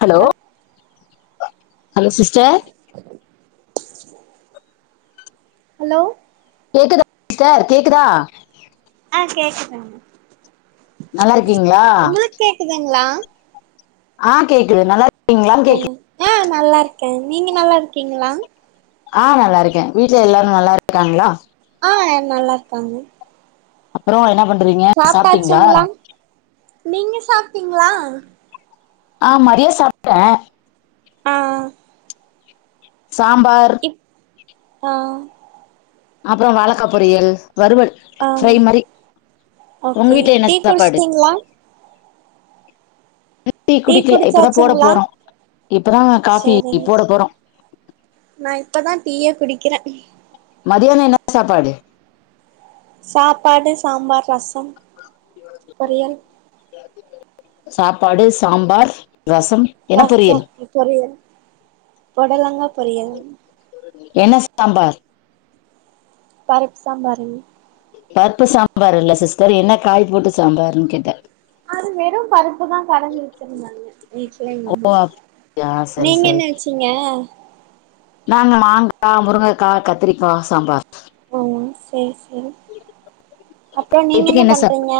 hello ஹல் hello sister hello கேக்குதா sister கேக்குதா ஆ கேக்குதுங்க நல்லா இருக்கீங்ளா இதுங்ளா அ கேக்குது நல்லார் அ நல்லா இருக்க நீங்க நல்லா இருக்கீங்ளா ஆ நல்லா இருக்க வீட்ல எல்லாரு நல்லா இருக்காங்களா ஆ எல்லா நல்லா இருக்காங்க அப்புறோ என்ன பண்றீங்க சாப்ட்டீங்ளா சாப்ட்டாச்சுங்களா நீங்க சாப்ட்டீங்ளா ஆ மதிய சாப்ட ஆ சாம்பார் ஆ அப்புறோ வாழக்கா பொரியல் வறுவல் ஆ ஃப்ரை மாரி உங்க ஓகே வீட்ல என்ன டீ சாப்பாடு குடிச்சிட்டீங்களா இன்னு டி டீ குடிக்கல இப்பதா போட குடிச்சாச்சுங்களா போறோ இப்பதா காஃபி சேரிங்க போட போறோ நா இப்பதா டீயே குடிக்கிற மதியானோ என்ன சாப்பாடு சாப்பாடு சாம்பார் ரசம் பொரியல் சாப்பாடு சாம்பார் ரசம் என்ன ரசோ பொரியல் பொரியல் பொடலங்கா பொரியல் என்ன சாம்பார் பருப் சாம்பாருங் பருப்பு சாம்பார் இல்ல சிஸ்டர் என்ன காய் போட்டு சாம்பார்ன்னு கேட்ட அது வெறு பருப்புதா கடஞ்சி வச்சிருந்தாங்க வீட்ல எங்கம்மா ஓ அப்படியா சரி நீங்க என்ன வச்சீங்க நா மாங்கா முருங்கக்கா கத்திரிக்கா சாம்பார் ம் சேரி சேரி அப்புறோ நீங்க நைட்டுக்கு என்ன பண்றீங்க சாப்பாடு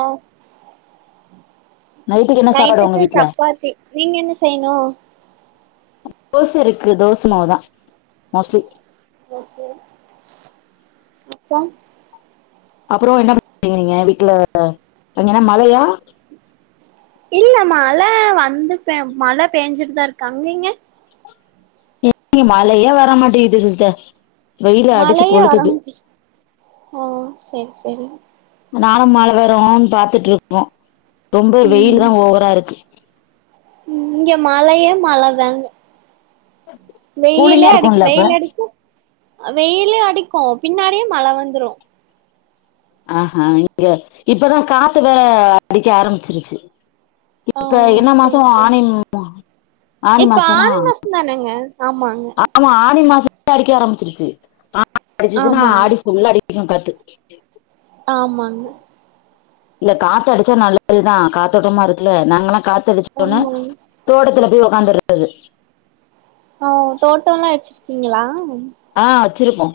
நைட்டுக்கு என்ன சாப்பாடு உங்க நைட்டுக்கு வீட்ல சப்பாத்தி நீங்க என்ன செய்ணு தோச இருக்கு தோச மாவு தா மோஸ்ட்லி ஓகே அப்றம் அப்புறோ என்ன பண்றீங்க நீங்க வீட்ல அங்க என்ன மழையா இல்ல மழ வந்து பே மழ பேஞ்சுட்டுதா இருக்கு அங்கீங்க எங்க மழையே வர மாட்டேங்குது சிஸ்டர் வெயில அடிச்சு மழையே கொளுத்துது வரமாட்டிக்கு ஆ செரி செரி நானு மழ வருன் பாத்துட்டு இருக்கோ ரொம்ப வெயில் தா ஓவரா இருக்கு ம் இங்க மழயே மழ தாங்க வெயிலே கூலிங்கா அடிக்கு இருக்கும்ல அப்ப வெயில் அடிக்கு வெயிலே அடிக்கு பின்னாடியே மழ வந்துரு ஆஹா இங்க இப்பதா காத்து வேற அடிக்க ஆரம்பிச்சிருச்சு ஓ இப்ப என்ன மாசோ சேரி சேரி ஆனின் மா ஆனி இப்ப மாசமா ஆனி மாசோ தானங்க ஆமாங்க ஆமா ஆனி மாச அடிக்க ஆரம்பிச்சிருச்சு ஆ அடிச்சுச்சுன்னா ஆமாங்க ஆடி ஃபுல்லா அடிக்கு காத்து ஆமாங்க இல்ல காத்து அடிச்சா நல்லதுதா காத்தோட்டமா இருக்குல்ல நாங்கல்லா காத்து அடிச்சோன்னே ஆமாங்க தோட்டத்துல போய் ஒக்காந்துர்றது ஓ தோட்டோல்லா வச்சிருக்கீங்களா ஆ வச்சிருப்போ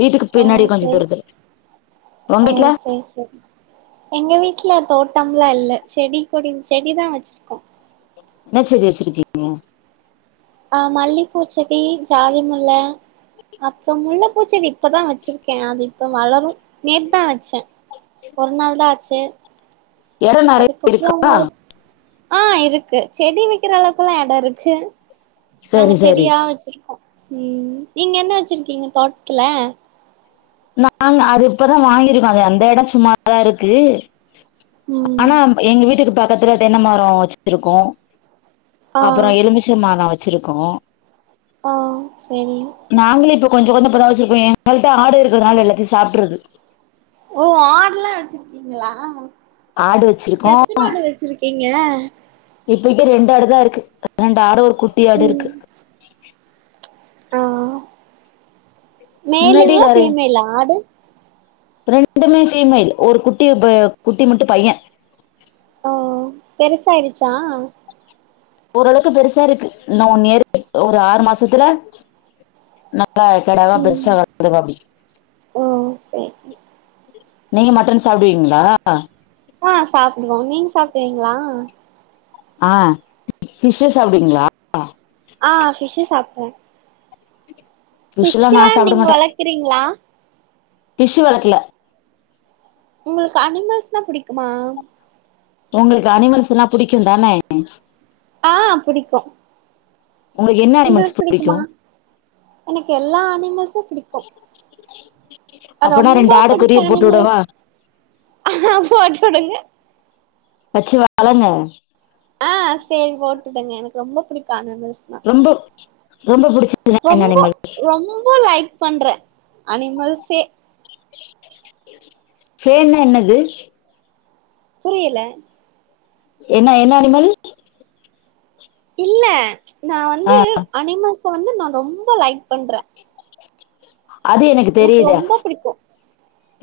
வீட்டுக்கு ஓ பின்னாடி கொஞ்ச சேரி தூரத்துல ஒங்க ஓ வீட்ல சேரி சேரி எங்க வீட்ல தோட்டம்லா இல்ல செடி கொடி செடி தா வச்சிருக்கோ என்ன செடி வச்சுரிக்க ஆ மல்லிப்பூச் செடி ஜாதி முல்ல அப்றோ முல்ல பூச்செடி இப்பதா வச்சிருக்கே அது இப்ப வளரு நேத்தா வச்சே ஒரு நாள் தா ஆச்சு எடோ நெறைய அதுக்கப்புறோ இருக்கா ஆ இருக்கு செடி வைக்கிற அளவுக்கெல்லா எடோ இருக்கு நாங்க சரி சரி செடியா வச்சிருக்கோ நீங்க ம் என்ன வச்சிருக்கீங்க தோட்டத்துல நாங்க அது இப்பதா வாங்கிருக்கோ அது அந்த எடோ சும்ம தா இருக்கு அ ம் எங்க வீட்டுக்கு பக்கத்துல தென்ன மரோ வச்சிருக்கோ ஆ அப்புறோ எலுமிச் ச்ச மரோ வச்சிருக்கோ ஆ சேரிங்க நாங்களு இப்போ கொஞ்ச கொஞ்சோ இப்போதா வச்சிருக்கோ எங்கள்ட்ட ஆடு இருக்கறதுனால எல்லத்தையு சாப்ட்ருது ஓ ஆடுல்லா வச்சிருக்கீங்களா ஆடு வச்சிருக்கோ எத்தன ஆடு வச்சிருக்கீங்க இப்பைக்கு ரெண்டு ஆடு தா இருக்கு ரெண்டு ஆடு ஒரு குட்டி ஆடு ம் இருக்கு ஆ முன்னாடி மேலுங்களா நெறை ஃபீமேலா ஆடு ரெண்டுமே ஃபீமேல் ஒரு குட்டி ப குட்டி மட்டு பையன் ஓ பெருசாயிடுச்சா ஓரளவுக்கு பெருசா இருக்கு இன்னு ஒன் இயர் ஒரு ஆறு மாசத்துல நல்லா கெடாவா ம் பெருசா வளந்துருவாப்படி ஓ சரி சரி நீங்க மட்டன் சாப்புடுவீங்களா ஆ சாப்டுவோ நீங்க சாப்டுவீங்களா ஆ ஃபிஷ்சு சாப்டுவீங்களா ஆ ஃபிஷ்சு சாப்டுவ ஃபிஷ்லா நா ஃபிஷ்சுலா சாப்ட நீங்க வளக்குறீங்களா ஃபிஷ்ஷு வளக்கல உங்களுக்கு அனிமல்ஸ்னா புடிக்குமா உங்களுக்கு அனிமல்ஸ்ஸுனா புடிக்கு தானே ஆ புடிக்கு உங்களுக்கு என்ன அனிமல்ஸ் உங்களுக்கு புடிக்கு பிடிக்குமா எனக்கு எல்லா அனிமல்சும் பிடிக் கு அப்பனா ரெண்டு ரொம்ப ஆட புடிச்ச கொரியர் போட்டு விடவா அனிமல்ஸ் போட்டுடுங்க வச்சு வளங்க ஆ சேரி போட்டுடுங்க எனக்கு ரொம்ப பிடிக்கு அனிமல்ஸ்னா ரொம்போ ரொம்ப புடிச்சு ரொம்போ ரொம்போ லைக் பண்றே அனிமல்ஸே ஃபேன்னா என்னது புரியல என்ன என்ன அனிமலு இல்ல நா ஆ வந்து அனிமல்ஸ வந்து நா ரொம்ப லைக் பண்ற அது எனக்கு தெரிது ரொம்ப பிடிக்கு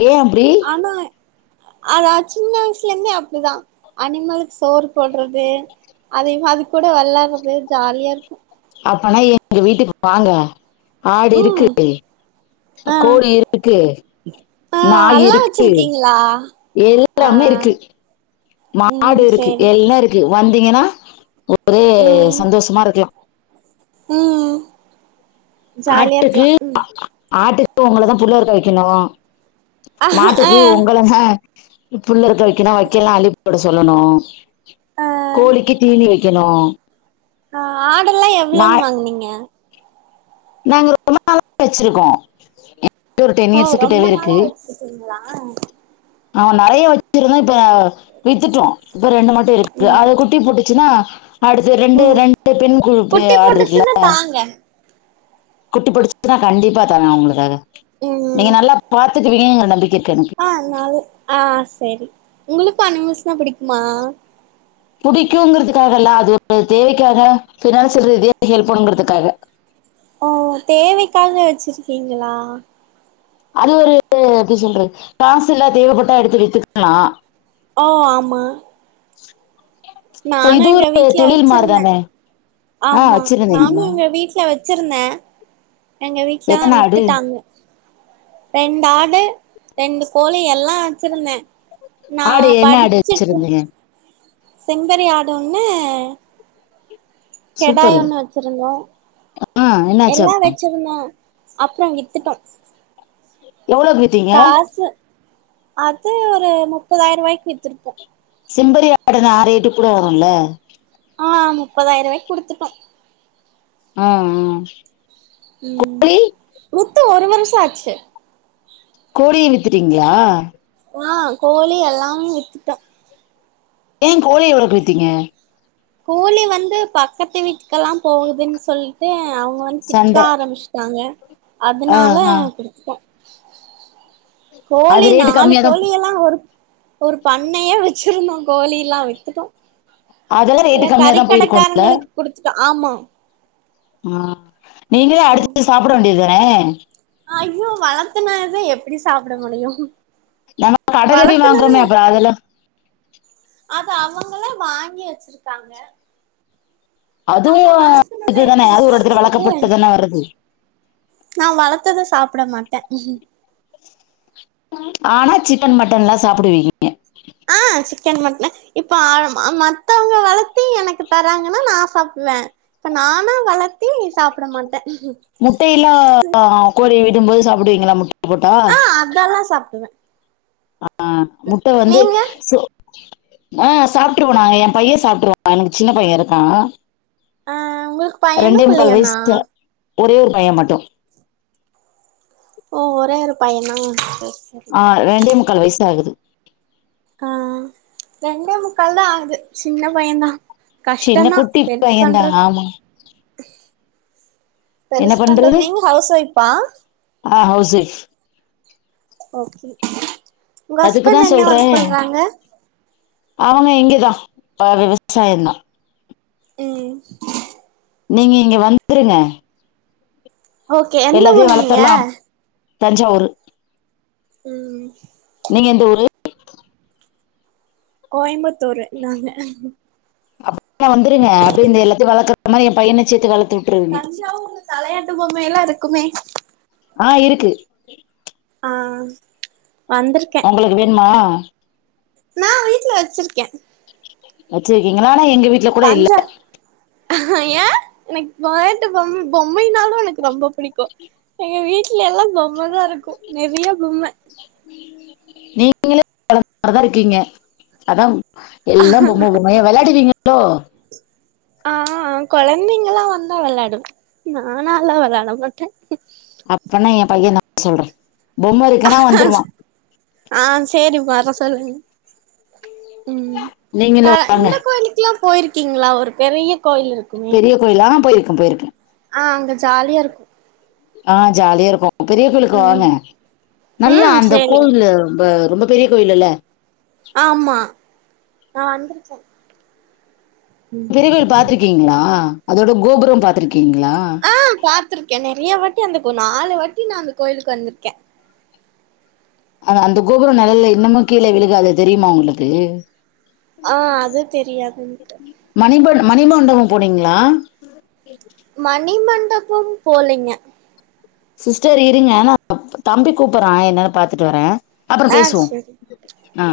ஏன் அப்டி ஆனா ஆ நா சின்ன வய்ஸ்ல இருந்தே அப்டிதா அனிமலுக் சோறு போட்றது அதேமா அது கூட வெளாடுறது ஜாலியா இருக்கு அப்பனா எங்க வீட்டுக்கு வாங்க ஆடு இருக்கு ம் ஆ கோழி இருக்கு நாய் இருக்கு ங்ளா எல்லாமே இருக்கு ம் மாடு இருக்கு சேரி எல்லா இருக்கு வந்தீங்கனா எ ஒரே ம் சந்தோஷ்மா இருக்லா ம் ஜாலியா இருக்லா ம் ஒங்களதா புல்லருக்க வைக்கெணு ஆ ஆ மாட்டுக்கு ஒங்களதா புல்லருக்க வைக்கனு வைக்கலா அள்ளி போட சொல்லணு ஆ கோழிக்கு தீனி வைக் கெனு ஆ ஆடெல்லா எவ்ளோன் வாங்னீங்க நாங்க ரொம்ப நாளா வச்சிருக்கோ [inaudible] ஒரு டென் இயர்ஸ்க்கிட்டவே இருக்கு இதுங்ளா ஆமா நெறைய வச்சிருந்தோ இப்ப வித்துட்டோ இப்ப ரெண்டு மட்டு இருக்கு ம் அத குட்டி போட்டு ச்சுனா அடுத்து ரெண்டு ம் ரெண்டு பெண் குறுப்பே குட்டி ஆடுருக்குல போட்டுச்சுன்னா தாங்க குட்டி போட்டுச்சுனா கண்டிப்பா தாரேன் உங்ளுக் அத ம் நீங்க நல்லா பாத்துக்குவீங்கங்ற நம்பிக்க இருக்கு எனக்கு நல்லாவே ஆ சேரி உங்குளுக்கு அனிமல்ஸ்னா பிடிக்குமா புடிக்குங்கிறதுக்காகல அது ஒரு தேவைக்காக பினான்சியல் ரீதியா ஹெல்ப் பண்ணுங்கறதுக்காக ஓ தேவைக்காக வச்சிருக்கீங்களா அது ஒரு எப்டி சொல்றது காசில்ல தேவப்பட்டா எடுத்து வித்துக் [inaudible] லா ஓ ஆமா இப்ப நானு இது எங்க ஒரு வீட்ல தொழில் வச்சிருந்த மாரிதானே ஆ ஆமா நானு வச்சிருந்தீங்களா எங்க வீட்ல வச்சிருந்த எங்க வீட்லதா எத்தன ஆடு வித்துட்டாங்க ரெண்டு ஆடு ரெண்டு கோழி எல்லா வச்சிருந்தே நா ஆடு என்ன ஆடு படிச்சிட்ரு வச்சிருந்தீங்க செம்பறி ஆடு ஒன்னு கெடாய் சூப்பரு ஒன்னு வச்சிருந்தோ ஆ எல்லா என்னாச்சு வச்சிருந்தோ அப்றோ வித்துட்டோ எவுளோக்கு வித் காசு அது ஒரு முப்பதாய்ர்வாய்க் வித்திருப்போ செம்பறி ஆடுன்னா ரேட்டு கூட வருல்ல ஆ முப்பதாய்ர்ருவாய்க் குடுத்துட்டோ ஆ ஆ ம் கோழி குத்து ஒரு வருஷோ ஆச்சு கோழியு வித்துட்டீங்ளா ஆ கோழி எல்லாமே வித்துட்டோ ஏ கோழிய எவ்ளோக்கு வித்தீங்க கோழி வந்து பக்கத்து வீட்டுக்கெல்லா போகுதுன் சொல்ட்டு அவுங் க வந்து திட்ட சண்டை ஆரம்பிஸ்ட்டாங்க ஆ அதுனால ஆ குடுத்துட்டோ கோழி அது ரேட்டு நாலு கம்மியா தான் கோழி எல்லா ஒரு ஒரு பண்ணையே வெச்சிருந்தோ கோழில்லா வித்துட்டோ அதெல்லாம் இல்ல ரேட்டு கம்மியா தான் போயிருக்கும்ல கறிக்கடக்காரங்களுக் குடுத்துட்டோ ஆமா ஆ நீங்களே அடிச்சி சாப்ட வேண்டியத் தான ஐயோ வளத்துன இத எப்டி சாப்ட முடியு நம்ம கடையில போய் வளத்துனதே வாங்குறோமே அப்புறம் அதெல்லாம் அது அவங்களே வாங்கி வெச்சிருக்காங்க அதுவு வளர்த்துனத இது தான எப்டி அது ஒரு எடத்துல சாப்டுறது வளக்கப்பட்டு தான வருது நா வளத்துன சாப்ட மாட்ட ஆனா சிக்கன் மட்டன்லா சாப்புடுவீங்க ஆ சிக்கன், மட்டே இப்ப ஆ ம அ மத்தவங்க வளத்தி எனக்கு தராங்கன்னா நா சாப்டுவே இப்ப நானா வளத்தி சாப்ட மாட்ட முட்டயில்லா கோழி விடும்போது சாப்புடுவீங்களா முட்ட போட்டா ஆ அதெல்லா சாப்டுவே ஆ முட்ட வந்து நீங்க சோ ஆ சாப்ட்ருவ நா எ பைய சாப்ட்ருவா எனக்கு சின்ன பைய இருக்கா ஆ உங்கள்க் ரெண்டே முக்கால் வய்ஸ் தா ஒரே ஒரு பைய மட்டு ஓ ஒரே ஒரு பையனா சேரி ஆ ரெண்டே முக்கால் வய்சு தா ஆகுது ஆ ரெண்டே முக்கால் தா ஆகுது சின்ன பையந்தா சின்ன கஷ்டனா குட்டி பெருஸ் பையந்தா பண்றத் ஆமா பெருஸ் பண்றது நீங்க ஹவ்ஸ் ஒய்ஃபா ஆ ஹவ்ஸ் ஒய்ஃப் ஓகே உங்க அதுக்குதா ஹஸ்பண் என்ன சொல்றே ஒர்க் பண்றாங்க அவங்க இங்கதா அ விவசாயந்தா ம் நீங்க இங்க வந்துருங்க ஓகே எந்த எல்லாத்தையு ஊர் நீங்க வளத்தர்லாம் தஞ்சாவூரு ம் நீங்க எந்த ஊரு கோயம்புத்தூரு நாங்க [unintelligible] வந்துருங்க அப்டியே இந்த எல்லாத்தையு வளக்கற மாரி எ பையன சேர்த்து வளத்தியுட் தஞ்சாவூர்ல தலையாட்டு பொம்மையெல்லா இருக்குமே ஆ இருக்கு ஆ வந்திருக்கே உங்களுக்கு வேண்மா நா வீட்ல வச்சிருக்கே வச்சிருக்கங்கள ஆனா எங்க வீட்டுல பஞ்ச ஏ எனக்கு வெளயாட்டு பொம்ம பொம்மைனாலு எனக்கு ரொம்ப புடிக்கு எங்க வீடல எல்லா பொம்மதா தா இருக்கு நெறைய பொம்ம நீங்களு கொழந்த மாரிதா இருக்கீங்க அதா எல்லா பொம்ம பொம்யா ஏ விளையாடிவீங்களோ ஆ கொழந்தைங்கல்லா வந்தா விளாடு நாலா அதுல விளாட மட்டே அப்பனா என் பையன வர்சொல்றே பொம்ம இருக் ஆ செரி வர சொல்லுங்க ம் நீங்களு [unintelligible] வாங்க இந்த கோயிலுக்குல்லா போயிருக்கீங்களா ஒரு பெரிய கோயில் இருக்குமே கோயில்லா ஆ போயிருக்கே போயிருக்கே ஆ அங்க ஜாலியா இருக்கு ஆ ஜாலியா இருக்கு பெரிய கோயிலுக்கு ம் வாங்க நல்லா ம் அந்த சேரி கோயிலு ப ரொம்ப பெரிய கோயில்ல ஆமா நா வந்திருக்கே பெரிய கோயில் பாத்திருக்கீங்களா அதோட கோபுறோ பாத்திருக்கீங்களா ஆ பாத்திருக்கே நெறைய வாட்டி அந்த கோ நாலு வாட்டி நா அந்த கோயிலுக்கு வந்திருக்கே ஆனா அந்த கோபுறோ நிழல்ல இன்னமு கீழே விழுகாது அது தெரியுமா உங்களுக்கு ஆ அது தெரியாது என் மணிம மணிமண்டபோ போனீங்களா மணிமண்டபோ போலிங்க சிஸ்டர் இருங்க நா தம்பி கூப்பற என்னன்ன பாத்துட்டு வரே அப்ப்றோ ஆ பேசுவோ சேரி ஆ